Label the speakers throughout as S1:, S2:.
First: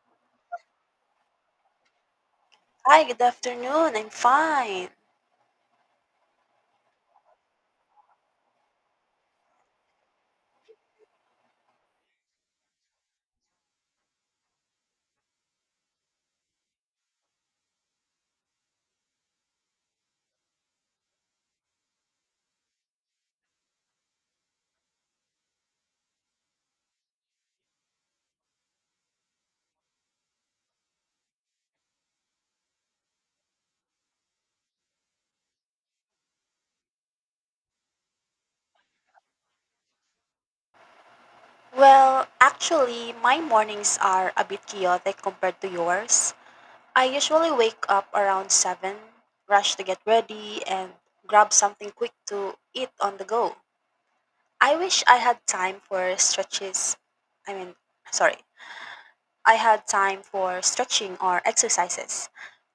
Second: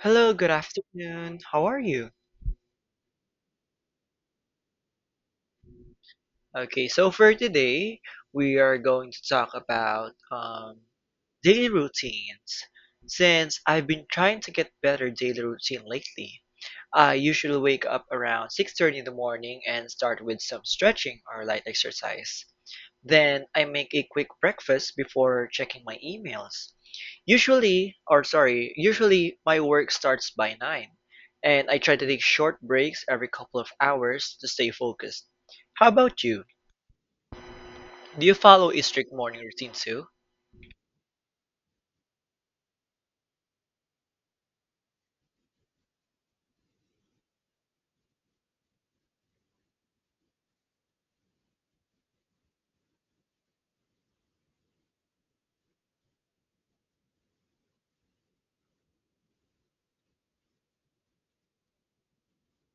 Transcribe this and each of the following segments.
S1: Hello, good afternoon. How are you?
S2: Hi, good afternoon. I'm fine.
S1: Okay, so for today, we are going to talk about daily routines. Since I've been trying to get better daily routine lately, I usually wake up around 6:30 in the morning and start with some stretching or light exercise. Then I make a quick breakfast before checking my emails. Usually my work starts by 9, and I try to take short breaks every couple of hours to stay focused. How about you? Do you follow a strict morning routine too?
S2: Well, actually, my mornings are a bit chaotic compared to yours. I usually wake up around 7, rush to get ready, and grab something quick to eat on the go. I wish I had time for stretches. I mean, sorry. I had time for stretching or exercises,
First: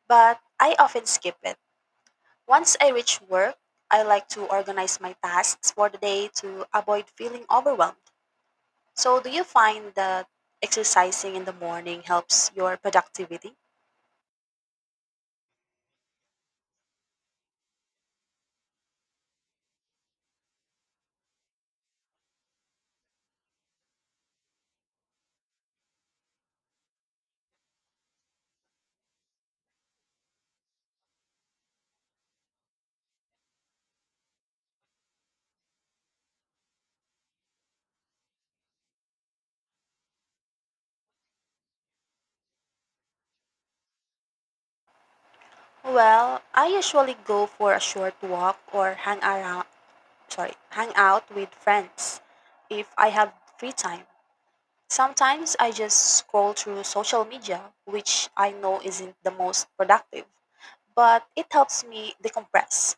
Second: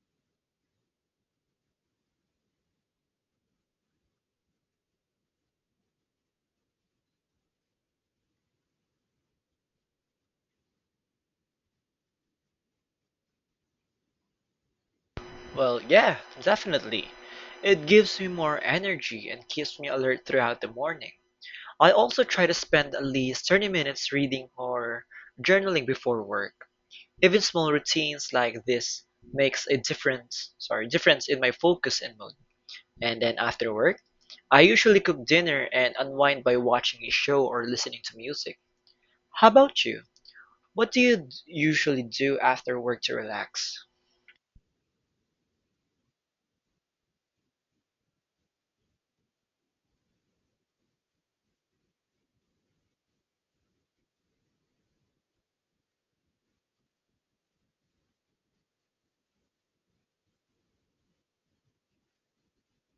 S2: but I often skip it. Once I reach work, I like to organize my tasks for the day to avoid feeling overwhelmed. So, do you find that exercising in the morning helps your productivity?
S1: Well, yeah, definitely. It gives me more energy and keeps me alert throughout the morning. I also try to spend at least 30 minutes reading or journaling before work. Even small routines like this makes a difference in my focus and mood. And then after work, I usually cook dinner and unwind by watching a show or listening to music. How about you? What do usually do after work to relax?
S2: Well, I usually go for a short walk or hang out with friends if I have free time. Sometimes I just scroll through social media, which I know isn't the most productive, but it helps me decompress.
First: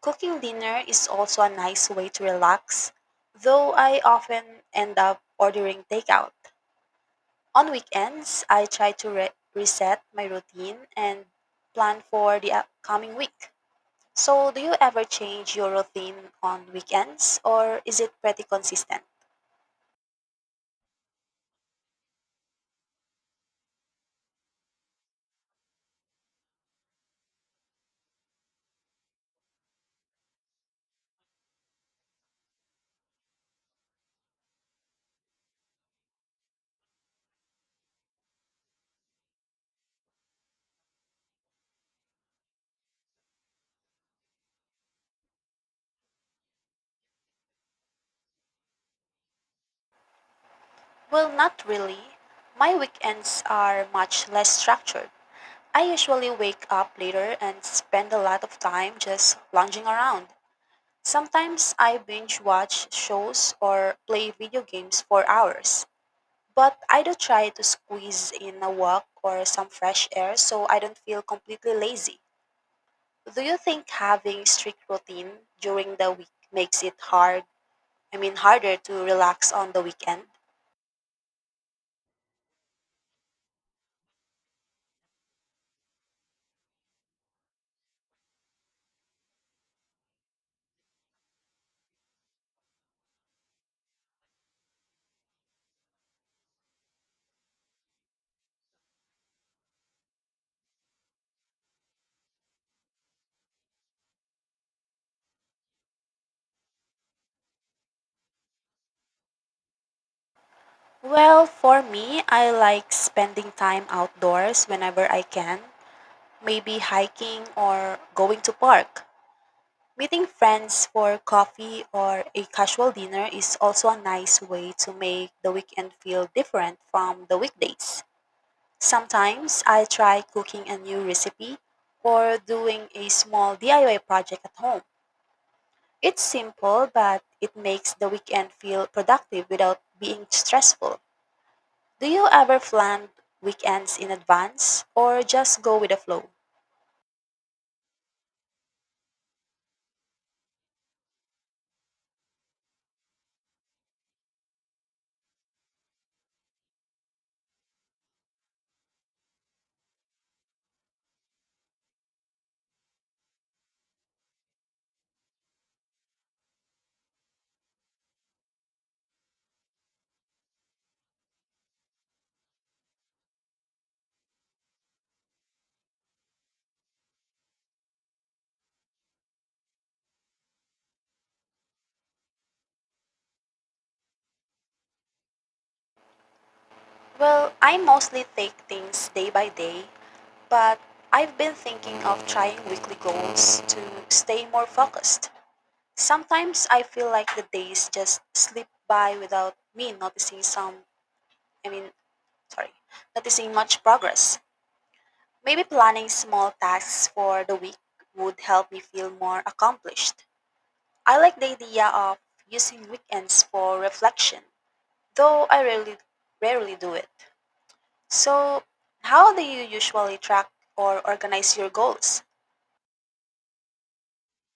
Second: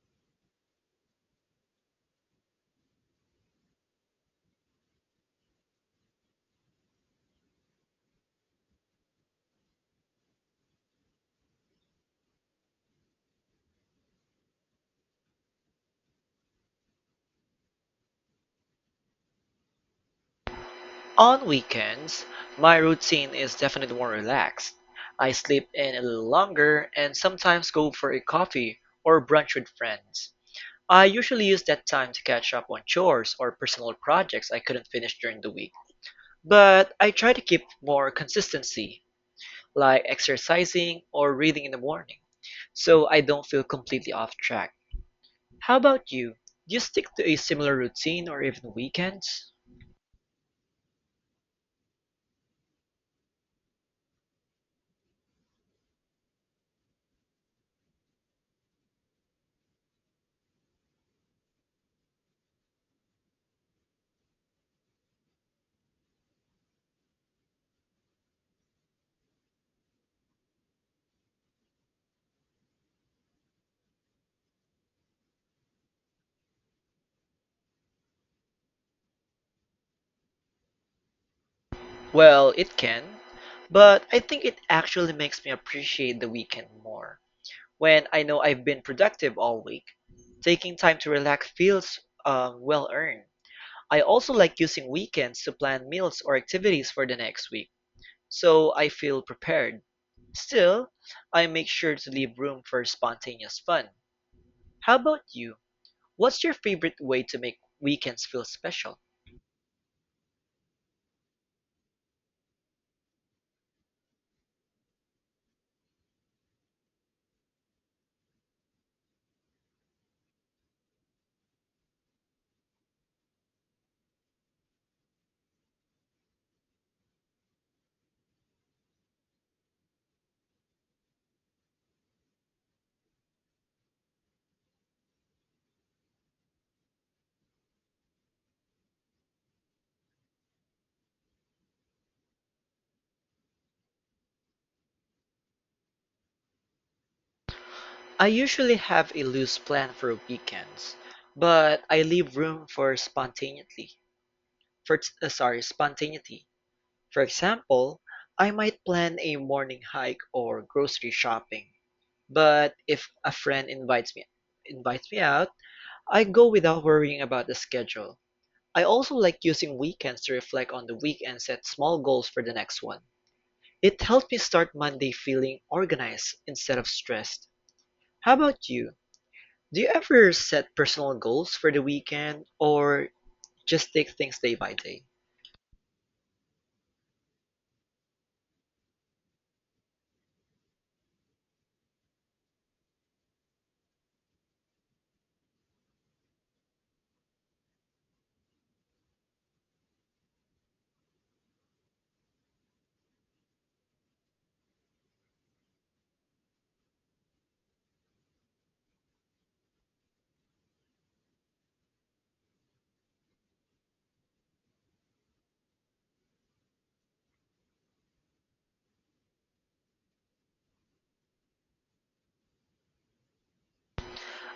S2: Cooking dinner is also a nice way to relax, though I often end up ordering takeout. On weekends, I try to reset my routine and plan for the upcoming week. So, do you ever change your routine on weekends, or is it pretty consistent?
S1: On weekends, my routine is definitely more relaxed. I sleep in a little longer and sometimes go for a coffee or brunch with friends. I usually use that time to catch up on chores or personal projects I couldn't finish during the week. But I try to keep more consistency like exercising or reading in the morning, so I don't feel completely off track. How about you? Do you stick to a similar routine or even weekends?
S2: Well, not really. My weekends are much less structured. I usually wake up later and spend a lot of time just lounging around. Sometimes I binge watch shows or play video games for hours. But I do try to squeeze in a walk or some fresh air so I don't feel completely lazy. Do you think having strict routine during the week makes it hard? I mean, harder to relax on the weekend?
S1: Well, it can, but I think it actually makes me appreciate the weekend more when I know I've been productive all week. Taking time to relax feels well earned. I also like using weekends to plan meals or activities for the next week so I feel prepared. Still, I make sure to leave room for spontaneous fun. How about you? What's your favorite way to make weekends feel special?
S2: Well, for me, I like spending time outdoors whenever I can, maybe hiking or going to park. Meeting friends for coffee or a casual dinner is also a nice way to make the weekend feel different from the weekdays. Sometimes I try cooking a new recipe or doing a small DIY project at home. It's simple, but it makes the weekend feel productive without being stressful. Do you ever plan weekends in advance or just go with the flow?
S1: I usually have a loose plan for weekends, but I leave room for spontaneity. For uh, sorry, spontaneity. For example, I might plan a morning hike or grocery shopping, but if a friend invites me out, I go without worrying about the schedule. I also like using weekends to reflect on the week and set small goals for the next one. It helped me start Monday feeling organized instead of stressed. How about you? Do you ever set personal goals for the weekend or just take things day by day?
S2: Well, I mostly take things day by day, but I've been thinking of trying weekly goals to stay more focused. Sometimes I feel like the days just slip by without me noticing some I mean sorry, noticing much progress. Maybe planning small tasks for the week would help me feel more accomplished. I like the idea of using weekends for reflection, though I rarely do it. So, how do you usually track or organize your goals?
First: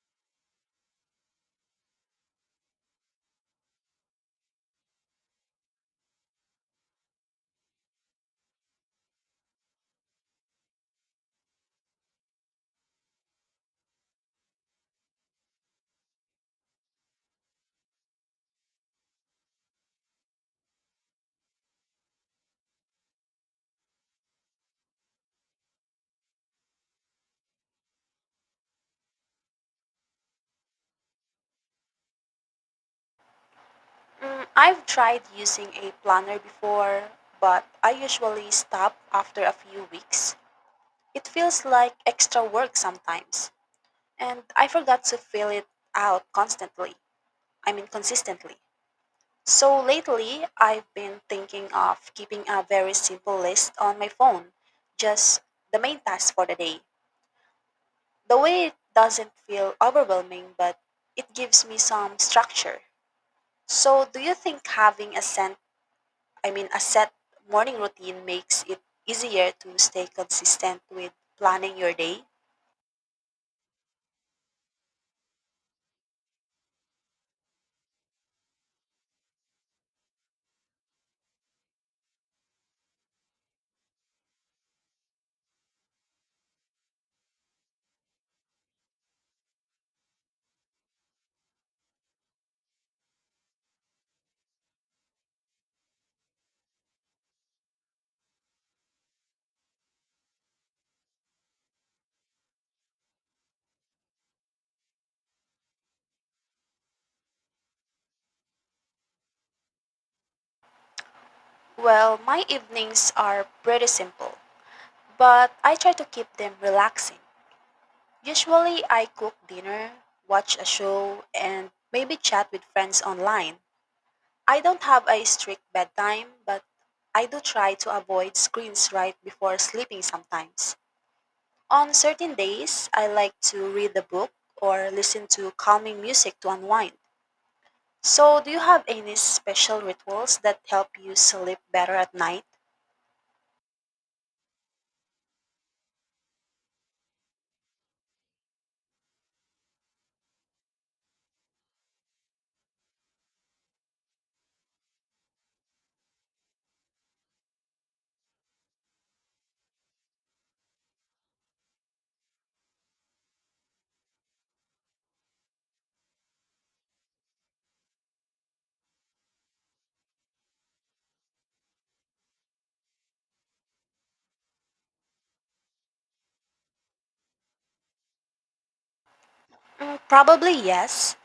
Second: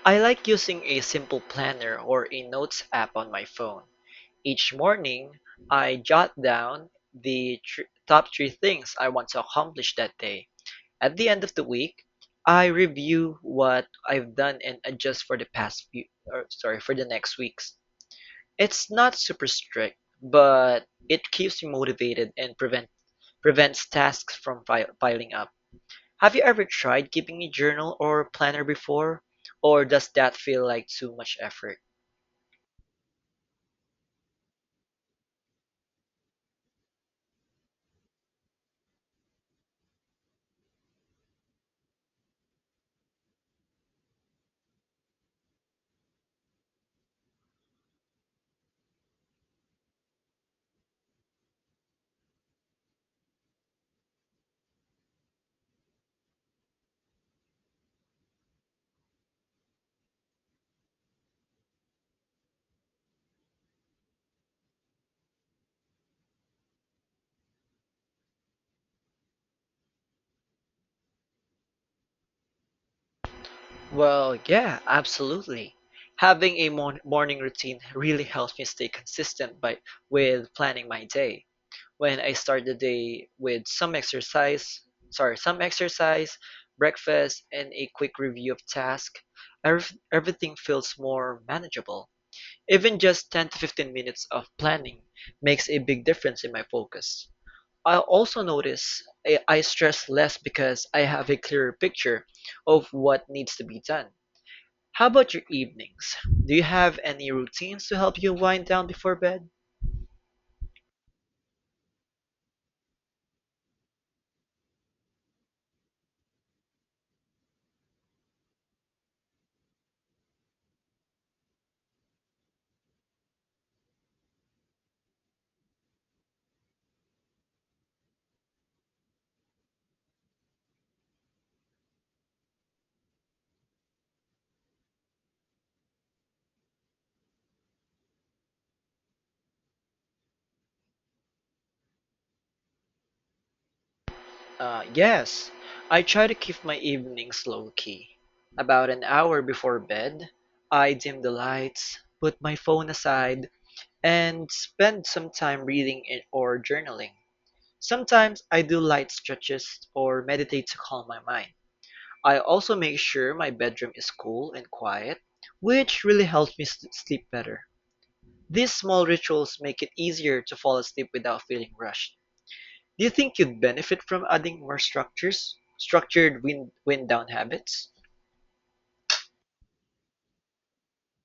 S1: I like using a simple planner or a notes app on my phone. Each morning, I jot down the top three things I want to accomplish that day. At the end of the week, I review what I've done and adjust for the past few, or sorry, for the next weeks. It's not super strict, but it keeps me motivated and prevents tasks from fi piling up. Have you ever tried keeping a journal or planner before? Or does that feel like too much effort?
S2: Mm, I've tried using a planner before, but I usually stop after a few weeks. It feels like extra work sometimes, and I forgot to fill it out constantly. I mean, consistently. So lately, I've been thinking of keeping a very simple list on my phone, just the main tasks for the day. The way it doesn't feel overwhelming, but it gives me some structure. So, do you think having a set, I mean, a set morning routine makes it easier to stay consistent with planning your day?
S1: Well, yeah, absolutely. Having a mon morning routine really helps me stay consistent by with planning my day. When I start the day with some exercise, breakfast, and a quick review of tasks, everything feels more manageable. Even just 10 to 15 minutes of planning makes a big difference in my focus. I also notice I stress less because I have a clearer picture of what needs to be done. How about your evenings? Do you have any routines to help you wind down before bed?
S2: Well, my evenings are pretty simple, but I try to keep them relaxing. Usually, I cook dinner, watch a show, and maybe chat with friends online. I don't have a strict bedtime, but I do try to avoid screens right before sleeping sometimes. On certain days, I like to read a book or listen to calming music to unwind. So, do you have any special rituals that help you sleep better at night?
S1: Yes, I try to keep my evenings low key. About an hour before bed, I dim the lights, put my phone aside, and spend some time reading it or journaling. Sometimes I do light stretches or meditate to calm my mind. I also make sure my bedroom is cool and quiet, which really helps me sleep better. These small rituals make it easier to fall asleep without feeling rushed. Do you think you'd benefit from adding more structures? Structured wind down habits?
S2: Mm, probably yes.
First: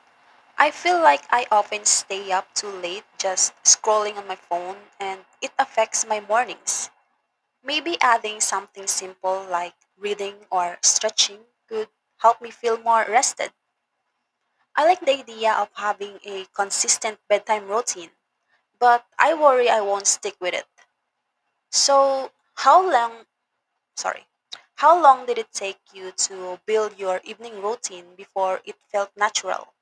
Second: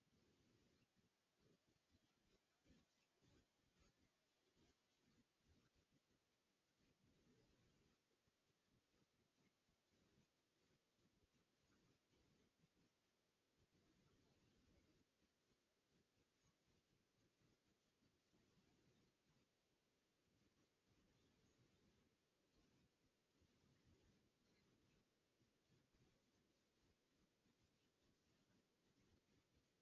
S2: I feel like I often stay up too late just scrolling on my phone, and it affects my mornings. Maybe adding something simple like reading or stretching could help me feel more rested. I like the idea of having a consistent bedtime routine, but I worry I won't stick with it. So, how long, sorry, how long did it take you to build your evening routine before it felt natural?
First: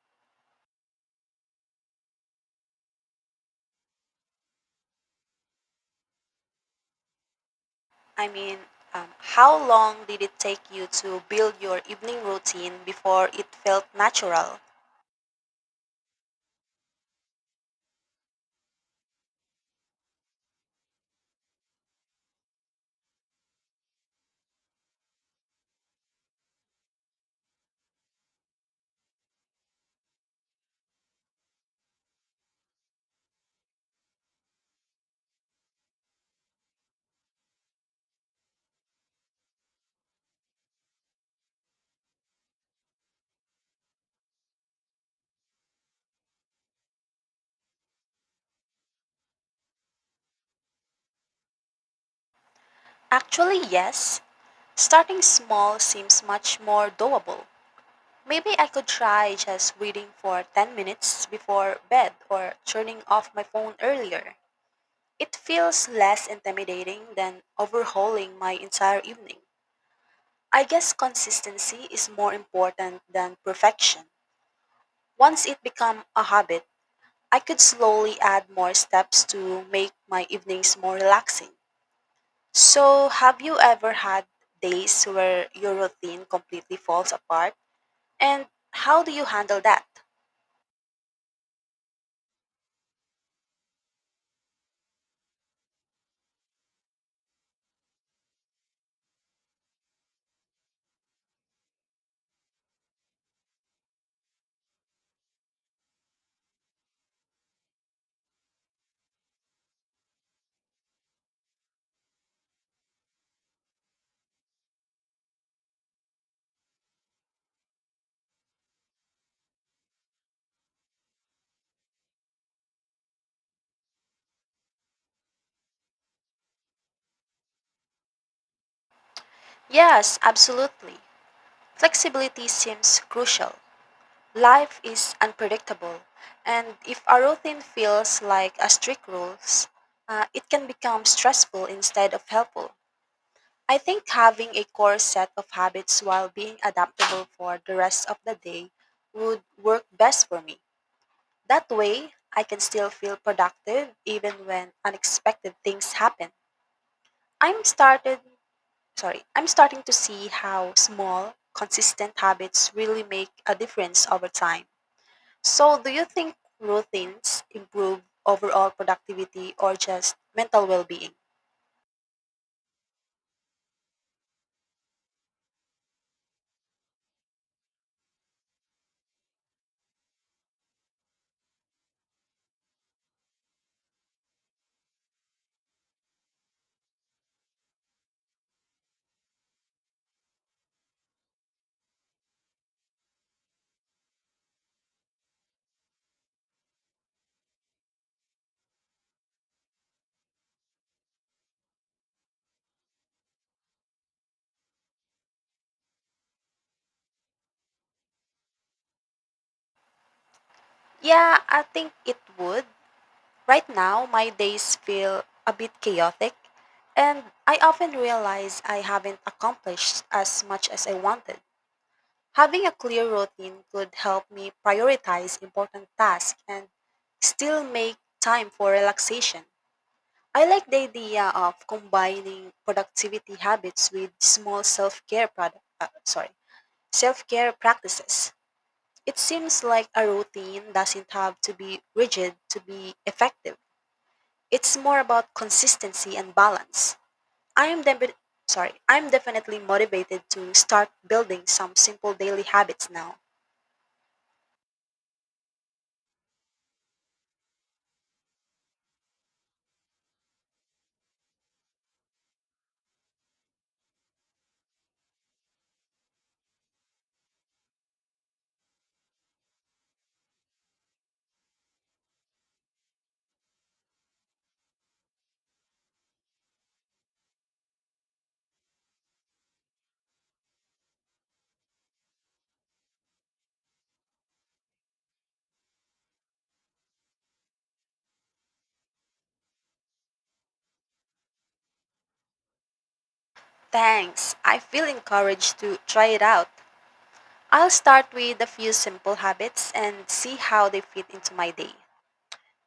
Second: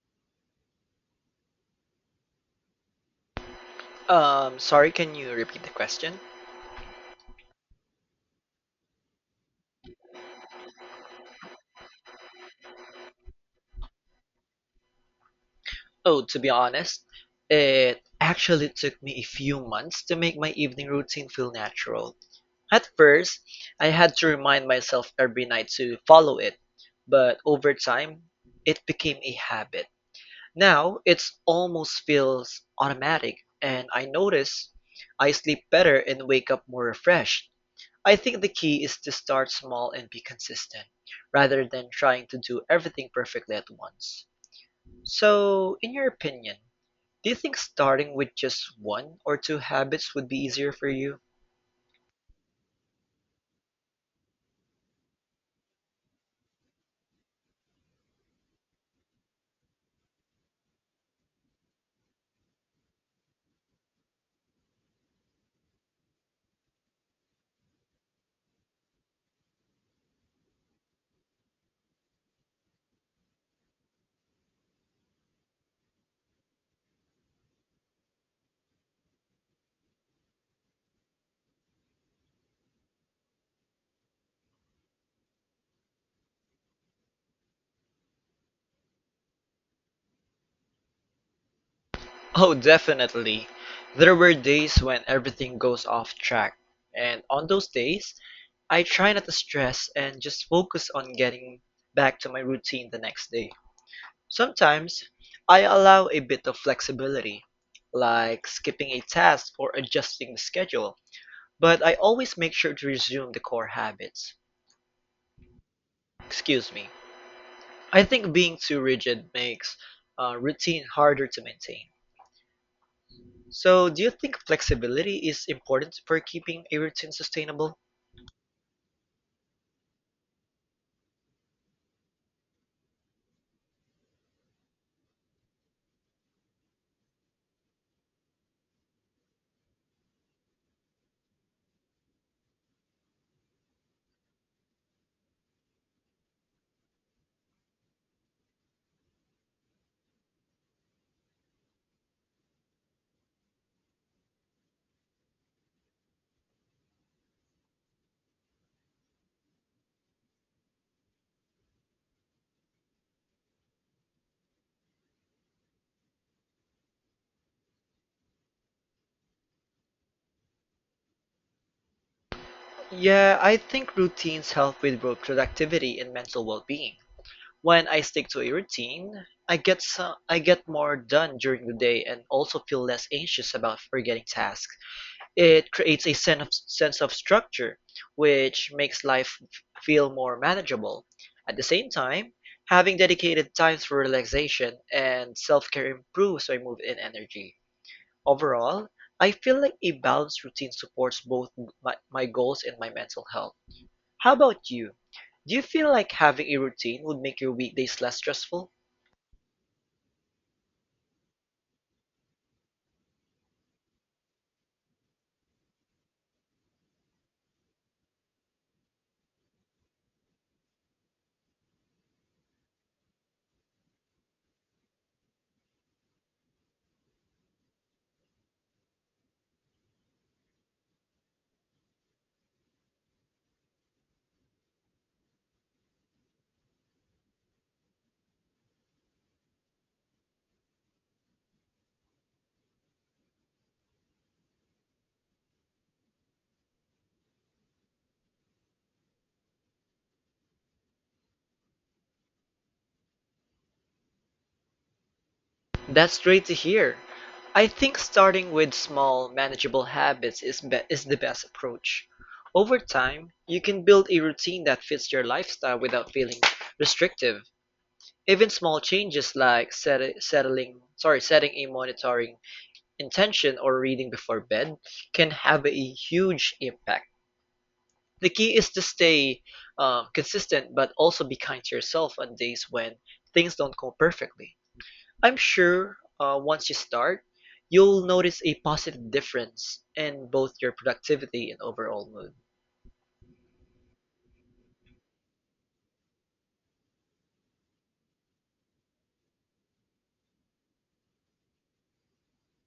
S1: Can you repeat the question?
S2: I mean, how long did it take you to build your evening routine before it felt natural?
S1: Oh, to be honest, it actually took me a few months to make my evening routine feel natural. At first, I had to remind myself every night to follow it, but over time, it became a habit. Now, it's almost feels automatic, and I notice I sleep better and wake up more refreshed. I think the key is to start small and be consistent, rather than trying to do everything perfectly at once. So, in your opinion, do you think starting with just one or two habits would be easier for you?
S2: Actually, yes. Starting small seems much more doable. Maybe I could try just reading for 10 minutes before bed or turning off my phone earlier. It feels less intimidating than overhauling my entire evening. I guess consistency is more important than perfection. Once it becomes a habit, I could slowly add more steps to make my evenings more relaxing. So, have you ever had days where your routine completely falls apart? And how do you handle that?
S1: Oh, definitely. There were days when everything goes off track, and on those days, I try not to stress and just focus on getting back to my routine the next day. Sometimes, I allow a bit of flexibility, like skipping a task or adjusting the schedule, but I always make sure to resume the core habits. Excuse me. I think being too rigid makes routine harder to maintain. So, do you think flexibility is important for keeping a routine sustainable?
S2: Yes, absolutely. Flexibility seems crucial. Life is unpredictable, and if our routine feels like a strict rules, it can become stressful instead of helpful. I think having a core set of habits while being adaptable for the rest of the day would work best for me. That way, I can still feel productive even when unexpected things happen. I'm started I'm starting to see how small, consistent habits really make a difference over time. So, do you think routines improve overall productivity or just mental well-being?
S1: Yeah, I think routines help with both productivity and mental well being. When I stick to a routine, I get more done during the day and also feel less anxious about forgetting tasks. It creates a sense of structure, which makes life feel more manageable. At the same time, having dedicated times for relaxation and self-care improves my mood and energy. Overall, I feel like a balanced routine supports both my goals and my mental health. How about you? Do you feel like having a routine would make your weekdays less stressful?
S2: Yeah, I think it would. Right now, my days feel a bit chaotic, and I often realize I haven't accomplished as much as I wanted. Having a clear routine could help me prioritize important tasks and still make time for relaxation. I like the idea of combining productivity habits with small self-care practices. It seems like a routine doesn't have to be rigid to be effective. It's more about consistency and balance. I am defi- I'm definitely motivated to start building some simple daily habits now.
S1: That's great to hear. I think starting with small, manageable habits is the best approach. Over time, you can build a routine that fits your lifestyle without feeling restrictive. Even small changes like setting a monitoring intention or reading before bed can have a huge impact. The key is to stay consistent, but also be kind to yourself on days when things don't go perfectly. I'm sure once you start, you'll notice a positive difference in both your productivity and overall mood.
S2: Thanks. I feel encouraged to try it out. I'll start with a few simple habits and see how they fit into my day.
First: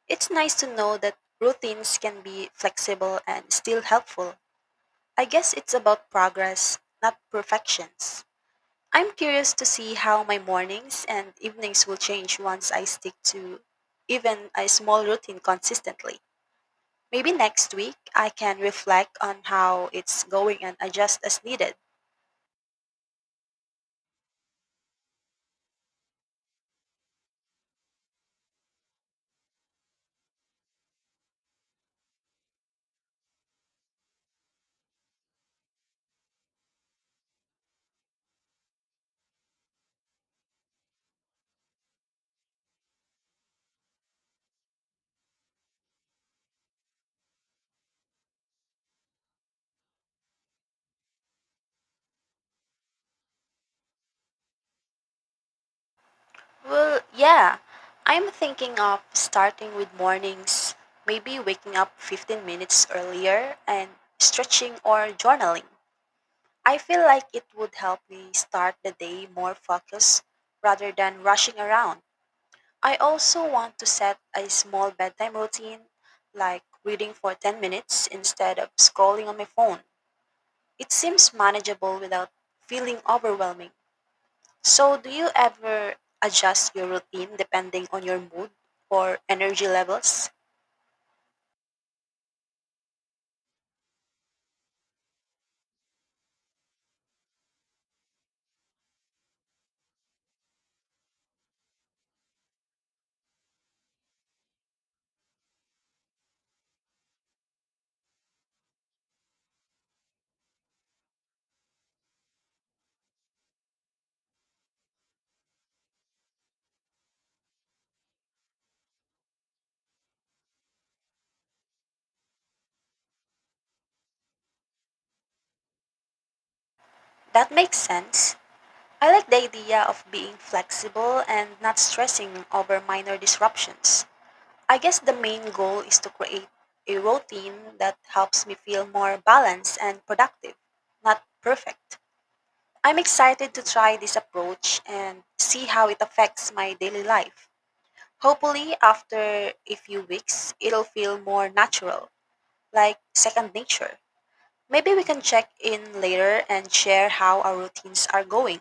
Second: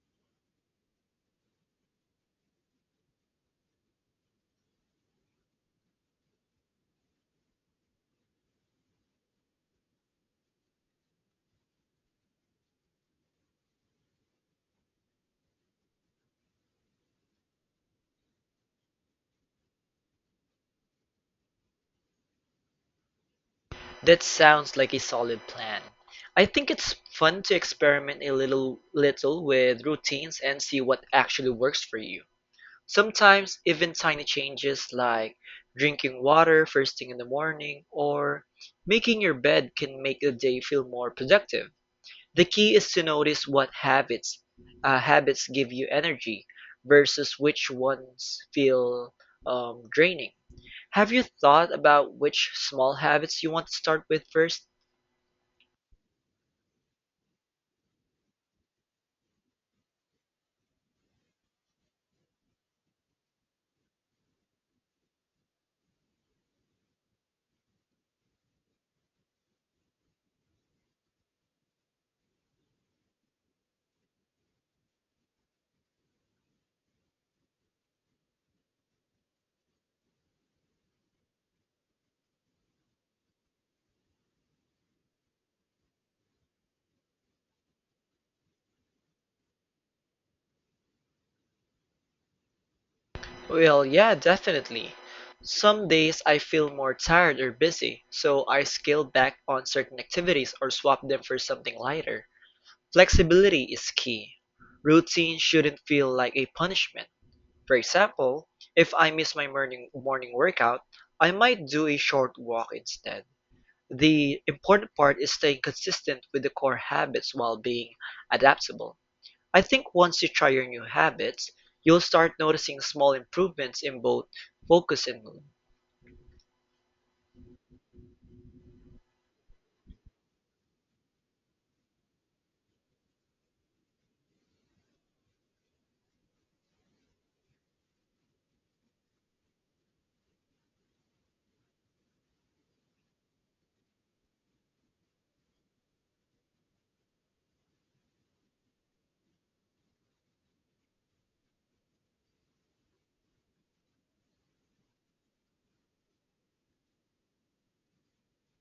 S2: It's nice to know that routines can be flexible and still helpful. I guess it's about progress, not perfections. I'm curious to see how my mornings and evenings will change once I stick to even a small routine consistently. Maybe next week I can reflect on how it's going and adjust as needed.
S1: That sounds like a solid plan. I think it's fun to experiment a little with routines and see what actually works for you. Sometimes even tiny changes like drinking water first thing in the morning or making your bed can make the day feel more productive. The key is to notice what habits give you energy versus which ones feel draining. Have you thought about which small habits you want to start with first?
S2: Well, yeah, I'm thinking of starting with mornings, maybe waking up 15 minutes earlier and stretching or journaling. I feel like it would help me start the day more focused rather than rushing around. I also want to set a small bedtime routine, like reading for 10 minutes instead of scrolling on my phone. It seems manageable without feeling overwhelming. So, do you ever adjust your routine depending on your mood or energy levels?
S1: Well, yeah, definitely. Some days I feel more tired or busy, so I scale back on certain activities or swap them for something lighter. Flexibility is key. Routine shouldn't feel like a punishment. For example, if I miss my morning workout, I might do a short walk instead. The important part is staying consistent with the core habits while being adaptable. I think once you try your new habits, you'll start noticing small improvements in both focus and mood.
S2: That makes sense. I like the idea of being flexible and not stressing over minor disruptions. I guess the main goal is to create a routine that helps me feel more balanced and productive, not perfect. I'm excited to try this approach and see how it affects my daily life. Hopefully, after a few weeks, it'll feel more natural, like second nature. Maybe we can check in later and share how our routines are going,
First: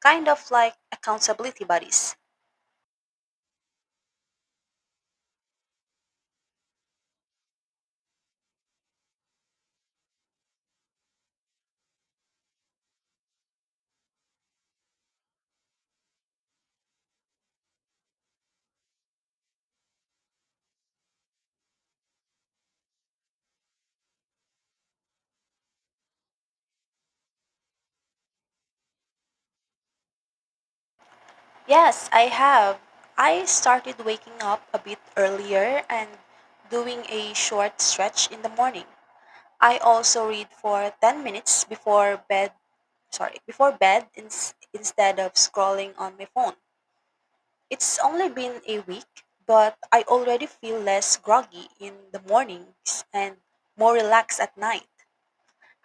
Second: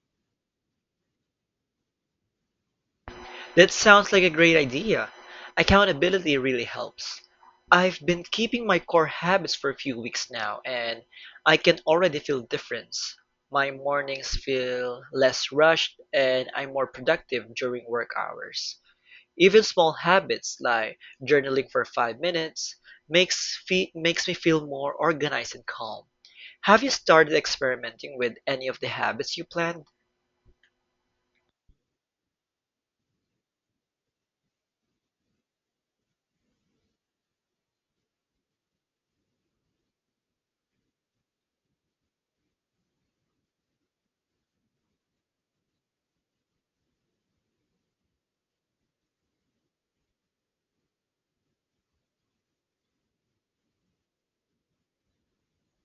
S2: kind of like accountability buddies.
S1: That sounds like a great idea. Accountability really helps. I've been keeping my core habits for a few weeks now, and I can already feel difference. My mornings feel less rushed, and I'm more productive during work hours. Even small habits like journaling for 5 minutes makes me feel more organized and calm. Have you started experimenting with any of the habits you planned?
S2: Yes, I have. I started waking up a bit earlier and doing a short stretch in the morning. I also read for 10 minutes before bed instead of scrolling on my phone. It's only been a week, but I already feel less groggy in the mornings and more relaxed at night.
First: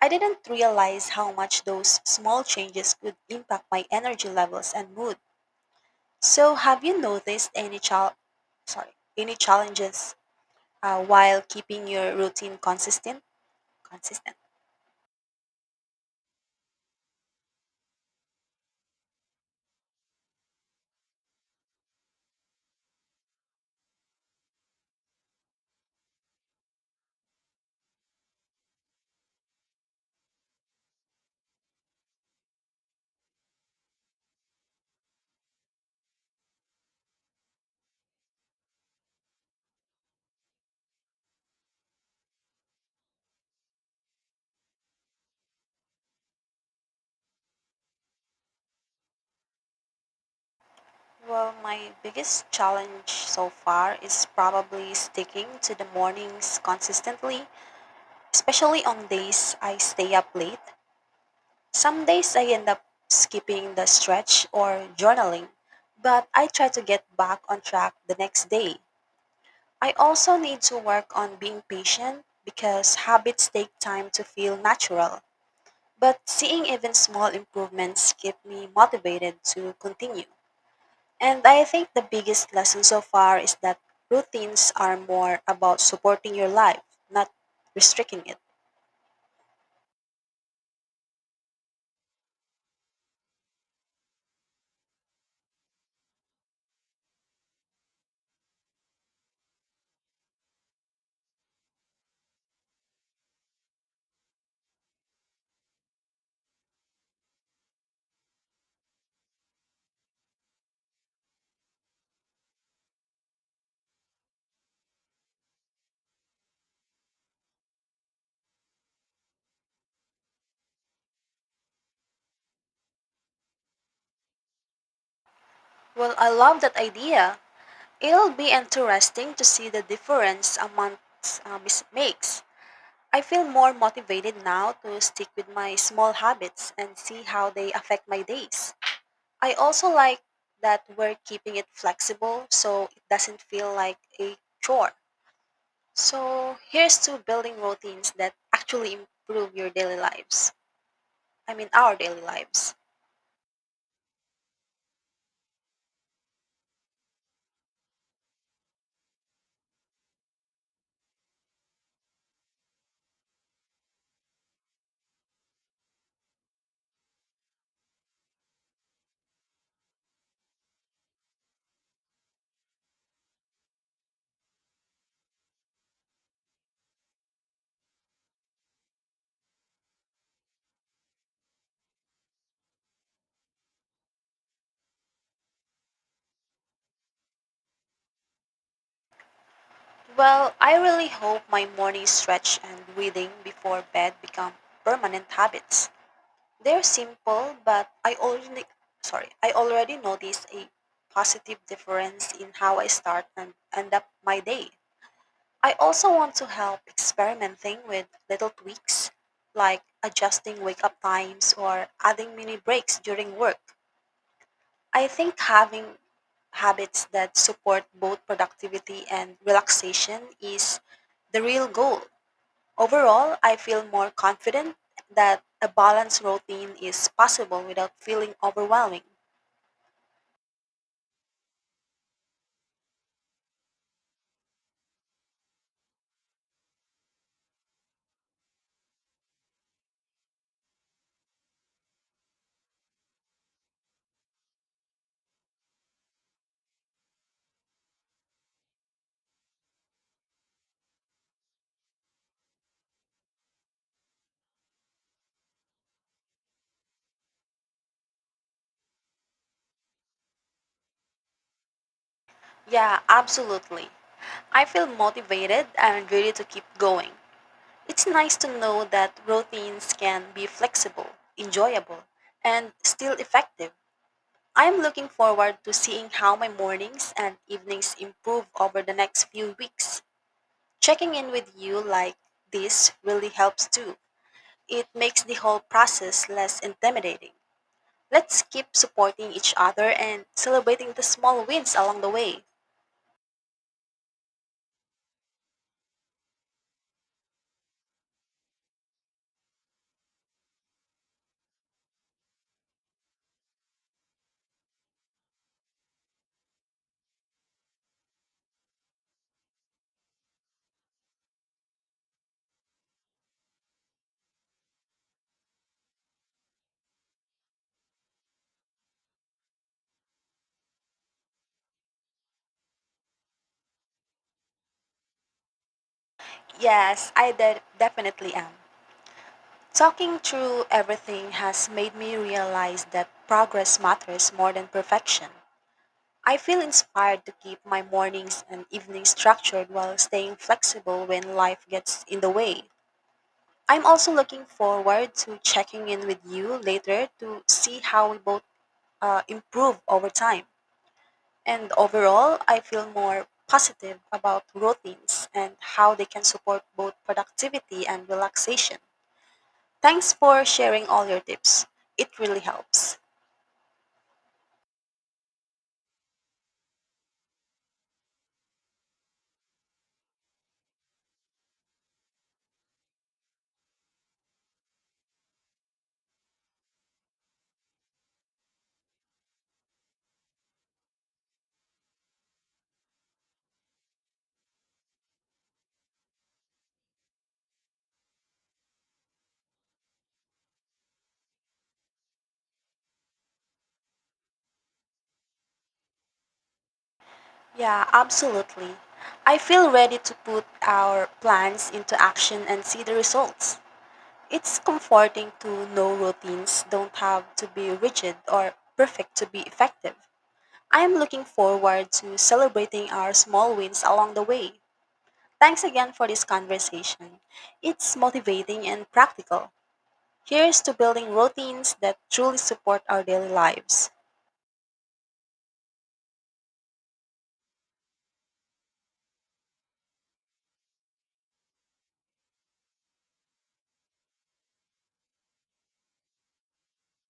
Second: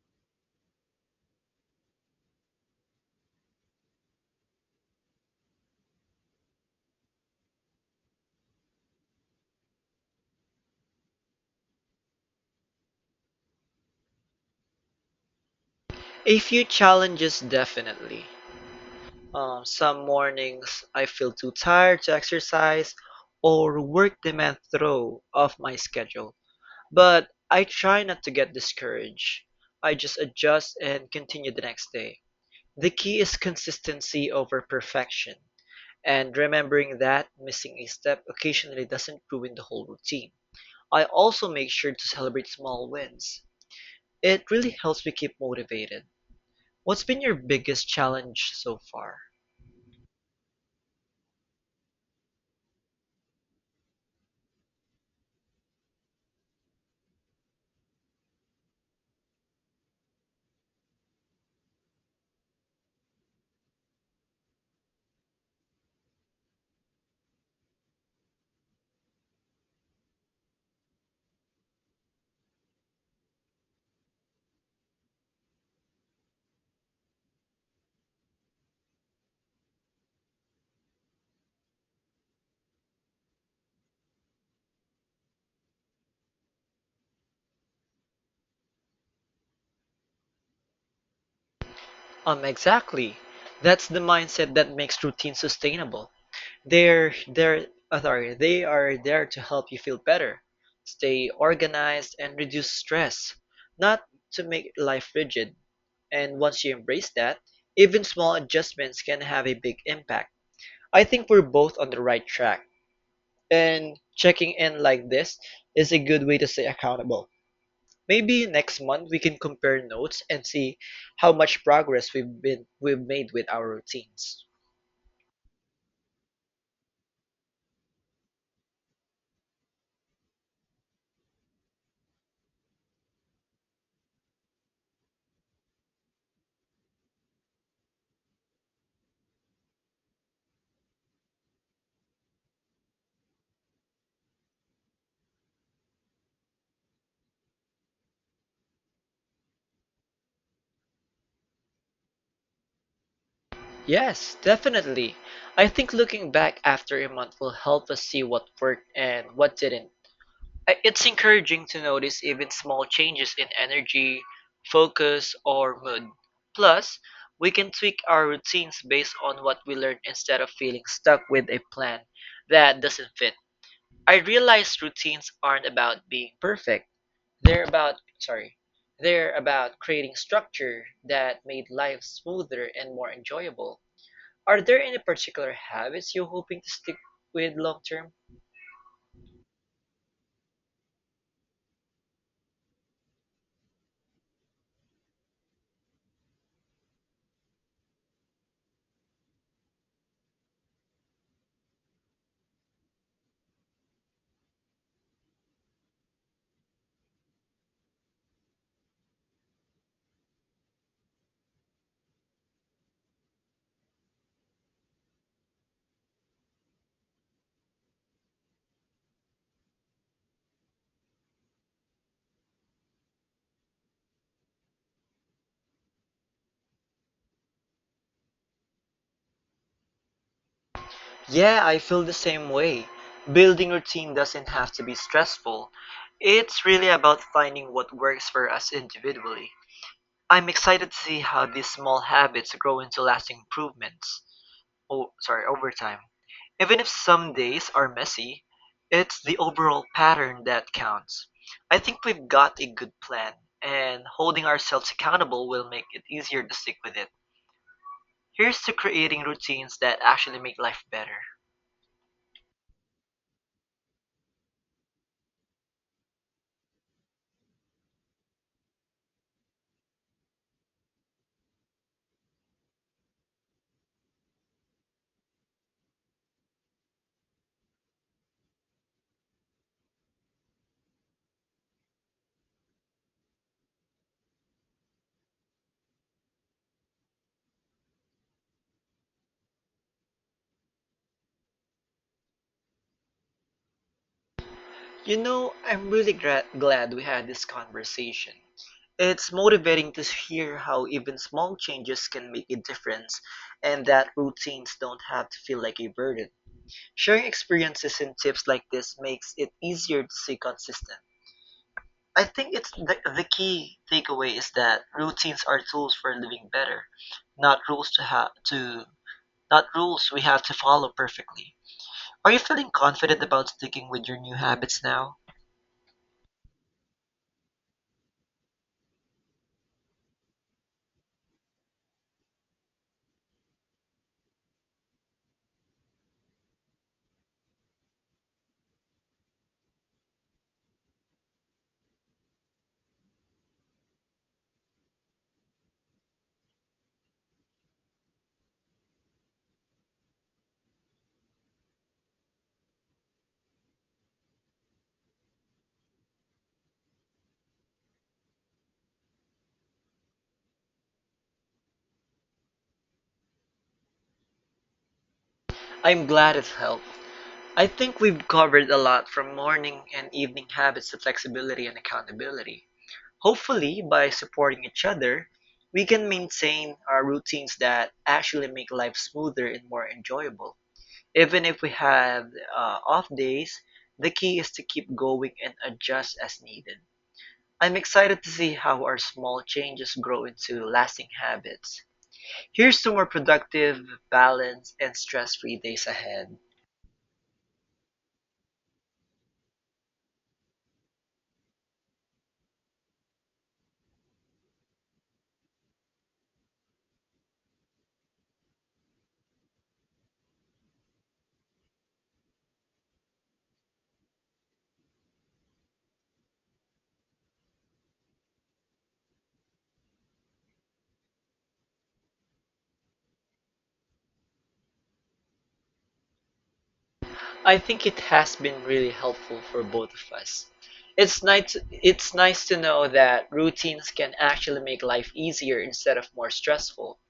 S2: I didn't realize how much those small changes could impact my energy levels and mood. So, have you noticed sorry, any challenges while keeping your routine consistent?
S1: A few challenges definitely. Some mornings I feel too tired to exercise or work demands throw off my schedule. But I try not to get discouraged. I just adjust and continue the next day. The key is consistency over perfection and remembering that missing a step occasionally doesn't ruin the whole routine. I also make sure to celebrate small wins. It really helps me keep motivated. What's been your biggest challenge so far?
S2: Well, my biggest challenge so far is probably sticking to the mornings consistently, especially on days I stay up late. Some days I end up skipping the stretch or journaling, but I try to get back on track the next day. I also need to work on being patient because habits take time to feel natural. But seeing even small improvements keep me motivated to continue. And I think the biggest lesson so far is that routines are more about supporting your life, not restricting it.
S1: Exactly. That's the mindset that makes routine sustainable. They're they're they are there to help you feel better, stay organized, and reduce stress, not to make life rigid. And once you embrace that, even small adjustments can have a big impact. I think we're both on the right track, and checking in like this is a good way to stay accountable. Maybe next month we can compare notes and see how much progress we've made with our routines.
S2: Well, I love that idea. It'll be interesting to see the difference a month makes. I feel more motivated now to stick with my small habits and see how they affect my days. I also like that we're keeping it flexible so it doesn't feel like a chore. So here's to building routines that actually improve your daily lives. I mean, our daily lives.
S1: Yes, definitely. I think looking back after a month will help us see what worked and what didn't. It's encouraging to notice even small changes in energy, focus, or mood. Plus, we can tweak our routines based on what we learn instead of feeling stuck with a plan that doesn't fit. I realize routines aren't about being perfect. They're about, sorry, they're about creating structure that made life smoother and more enjoyable. Are there any particular habits you're hoping to stick with long term?
S2: Well, I really hope my morning stretch and breathing before bed become permanent habits. They're simple, but I already noticed a positive difference in how I start and end up my day. I also want to help experimenting with little tweaks, like adjusting wake up times or adding mini breaks during work. I think having habits that support both productivity and relaxation is the real goal. Overall, I feel more confident that a balanced routine is possible without feeling overwhelming.
S1: Yeah, I feel the same way. Building routine doesn't have to be stressful. It's really about finding what works for us individually. I'm excited to see how these small habits grow into lasting improvements. Oh, sorry, overtime. Even if some days are messy, it's the overall pattern that counts. I think we've got a good plan, and holding ourselves accountable will make it easier to stick with it. Here's to creating routines that actually make life better.
S2: Yeah, absolutely. I feel motivated and ready to keep going. It's nice to know that routines can be flexible, enjoyable, and still effective. I'm looking forward to seeing how my mornings and evenings improve over the next few weeks. Checking in with you like this really helps too. It makes the whole process less intimidating. Let's keep supporting each other and celebrating the small wins along the way.
S1: You know, I'm really glad we had this conversation. It's motivating to hear how even small changes can make a difference and that routines don't have to feel like a burden. Sharing experiences and tips like this makes it easier to stay consistent. I think the key takeaway is that routines are tools for living better, not rules to have to not rules we have to follow perfectly. Are you feeling confident about sticking with your new habits now?
S2: Yes, definitely am. Talking through everything has made me realize that progress matters more than perfection. I feel inspired to keep my mornings and evenings structured while staying flexible when life gets in the way. I'm also looking forward to checking in with you later to see how we both improve over time. And overall, I feel more positive about routines and how they can support both productivity and relaxation. Thanks for sharing all your tips. It really helps.
S1: I'm glad it helped. I think we've covered a lot from morning and evening habits to flexibility and accountability. Hopefully by supporting each other, we can maintain our routines that actually make life smoother and more enjoyable. Even if we have off days, the key is to keep going and adjust as needed. I'm excited to see how our small changes grow into lasting habits. Here's to more productive, balanced, and stress free days ahead.
S2: Yeah, absolutely. I feel ready to put our plans into action and see the results. It's comforting to know routines don't have to be rigid or perfect to be effective. I am looking forward to celebrating our small wins along the way. Thanks again for this conversation. It's motivating and practical. Here's to building routines that truly support our daily lives.
S1: I think it has been really helpful for both of us. It's nice to know that routines can actually make life easier instead of more stressful.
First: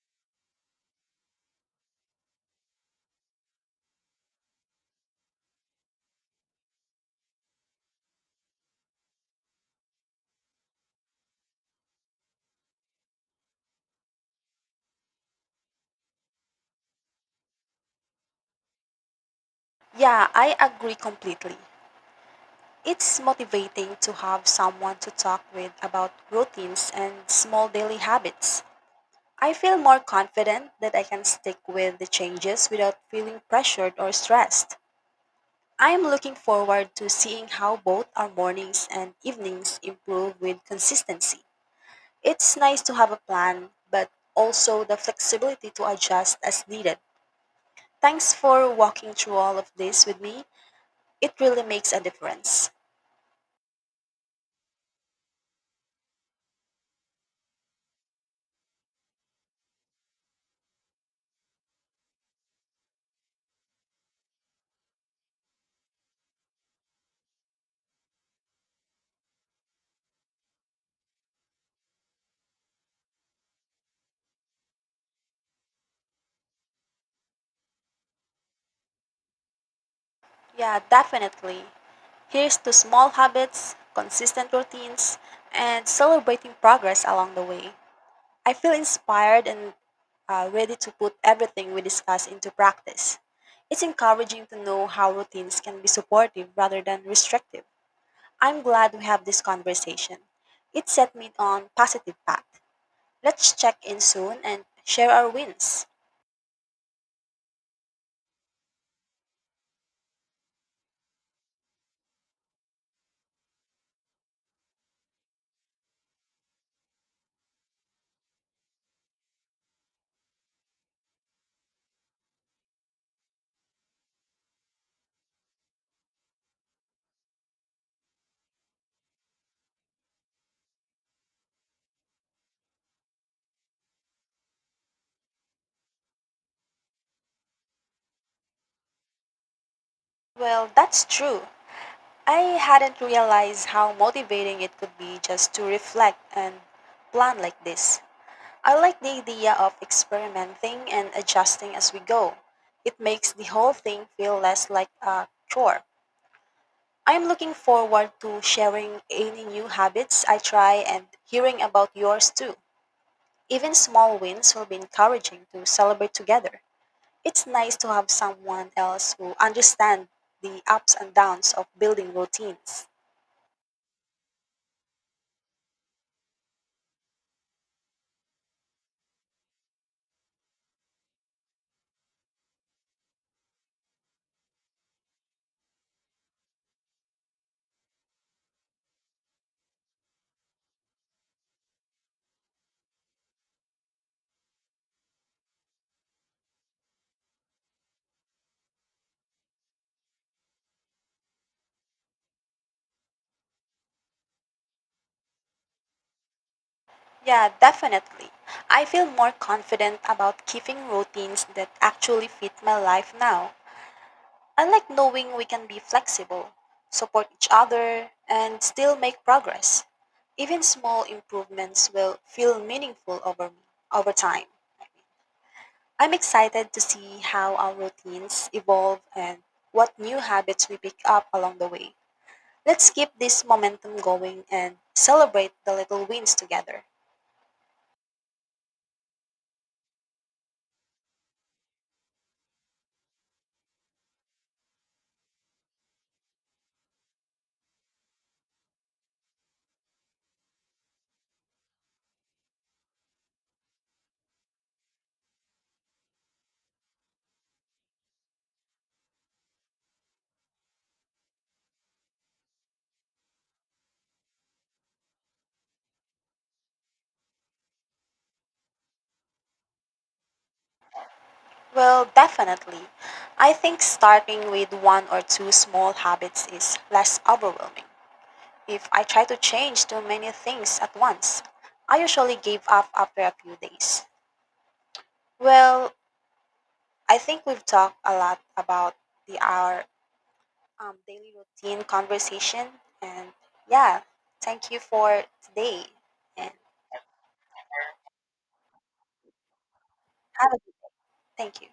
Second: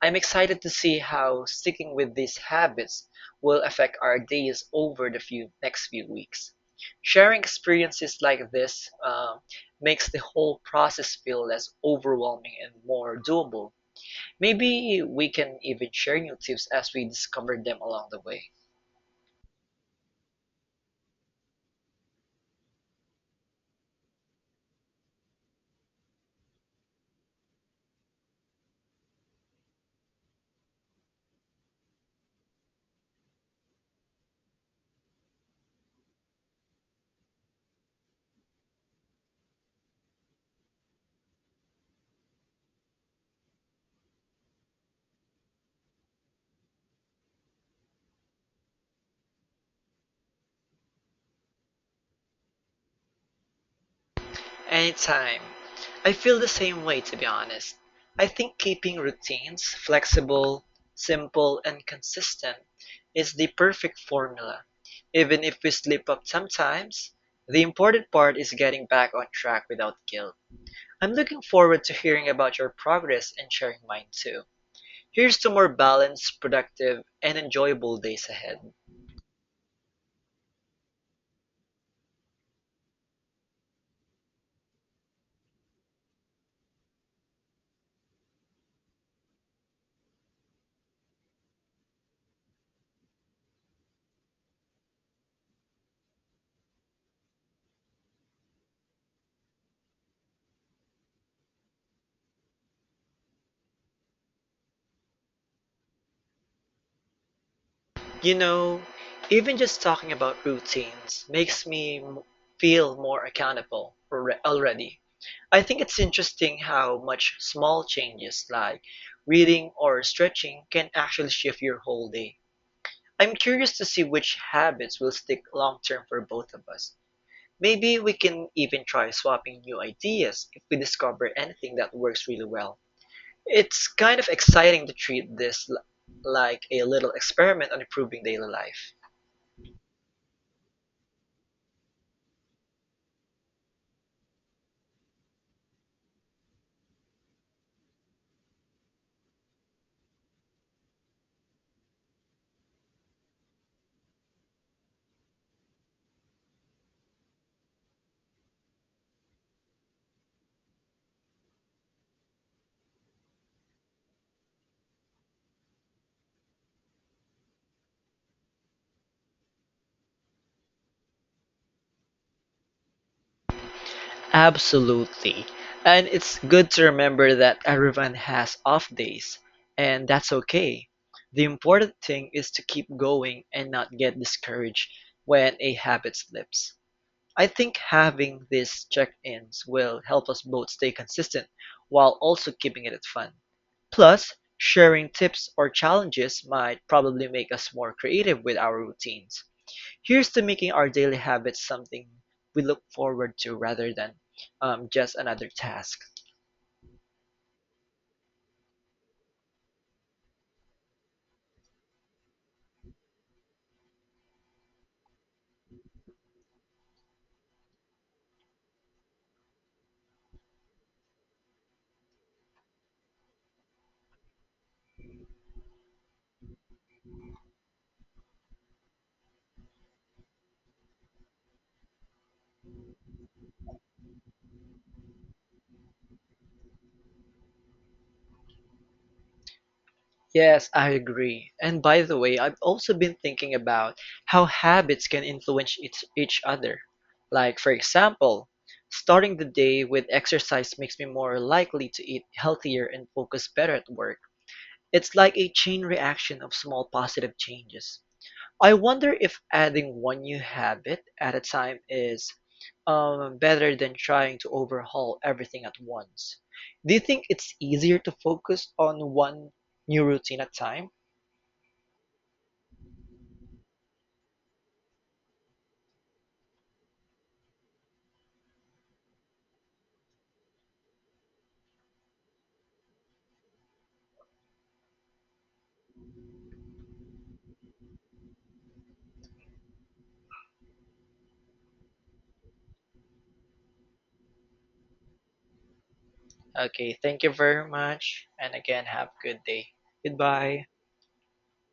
S1: I'm excited to see how sticking with these habits will affect our days over the few weeks. Sharing experiences like this makes the whole process feel less overwhelming and more doable. Maybe we can even share new tips as we discover them along the way.
S2: Yeah, I agree completely. It's motivating to have someone to talk with about routines and small daily habits. I feel more confident that I can stick with the changes without feeling pressured or stressed. I am looking forward to seeing how both our mornings and evenings improve with consistency. It's nice to have a plan, but also the flexibility to adjust as needed. Thanks for walking through all of this with me. It really makes a difference.
S1: Anytime. I feel the same way, to be honest. I think keeping routines flexible, simple, and consistent is the perfect formula. Even if we slip up sometimes, the important part is getting back on track without guilt. I'm looking forward to hearing about your progress and sharing mine too. Here's to more balanced, productive, and enjoyable days ahead.
S2: Yeah, definitely. Here's to small habits, consistent routines, and celebrating progress along the way. I feel inspired and ready to put everything we discuss into practice. It's encouraging to know how routines can be supportive rather than restrictive. I'm glad we have this conversation. It set me on positive path. Let's check in soon and share our wins.
S1: You know, even just talking about routines makes feel more accountable already. I think it's interesting how much small changes like reading or stretching can actually shift your whole day. I'm curious to see which habits will stick long term for both of us. Maybe we can even try swapping new ideas if we discover anything that works really well. It's kind of exciting to treat like a little experiment on improving daily life.
S2: Well, that's true. I hadn't realized how motivating it could be just to reflect and plan like this. I like the idea of experimenting and adjusting as we go. It makes the whole thing feel less like a chore. I'm looking forward to sharing any new habits I try and hearing about yours too. Even small wins will be encouraging to celebrate together. It's nice to have someone else who understands the ups and downs of building routines.
S1: Absolutely. And it's good to remember that everyone has off days, and that's okay. The important thing is to keep going and not get discouraged when a habit slips. I think having these check ins will help us both stay consistent while also keeping it fun. Plus, sharing tips or challenges might probably make us more creative with our routines. Here's to making our daily habits something we look forward to rather than just another task.
S2: Yeah, definitely. I feel more confident about keeping routines that actually fit my life now. I like knowing we can be flexible, support each other, and still make progress. Even small improvements will feel meaningful over time. I'm excited to see how our routines evolve and what new habits we pick up along the way. Let's keep this momentum going and celebrate the little wins together.
S1: Yes, I agree. And by the way, I've also been thinking about how habits can influence each other. Like, for example, starting the day with exercise makes me more likely to eat healthier and focus better at work. It's like a chain reaction of small positive changes. I wonder if adding one new habit at a time is better than trying to overhaul everything at once. Do you think it's easier to focus on one new routine at a time?
S2: Well, definitely. I think starting with one or two small habits is less overwhelming. If I try to change too many things at once, I usually give up after a few days. Well, I think we've talked a lot about the our daily routine conversation, and yeah, thank you for today, and
S1: Okay, thank you very much. And again, have a good day.
S2: have a
S1: Goodbye.
S2: good, thank you.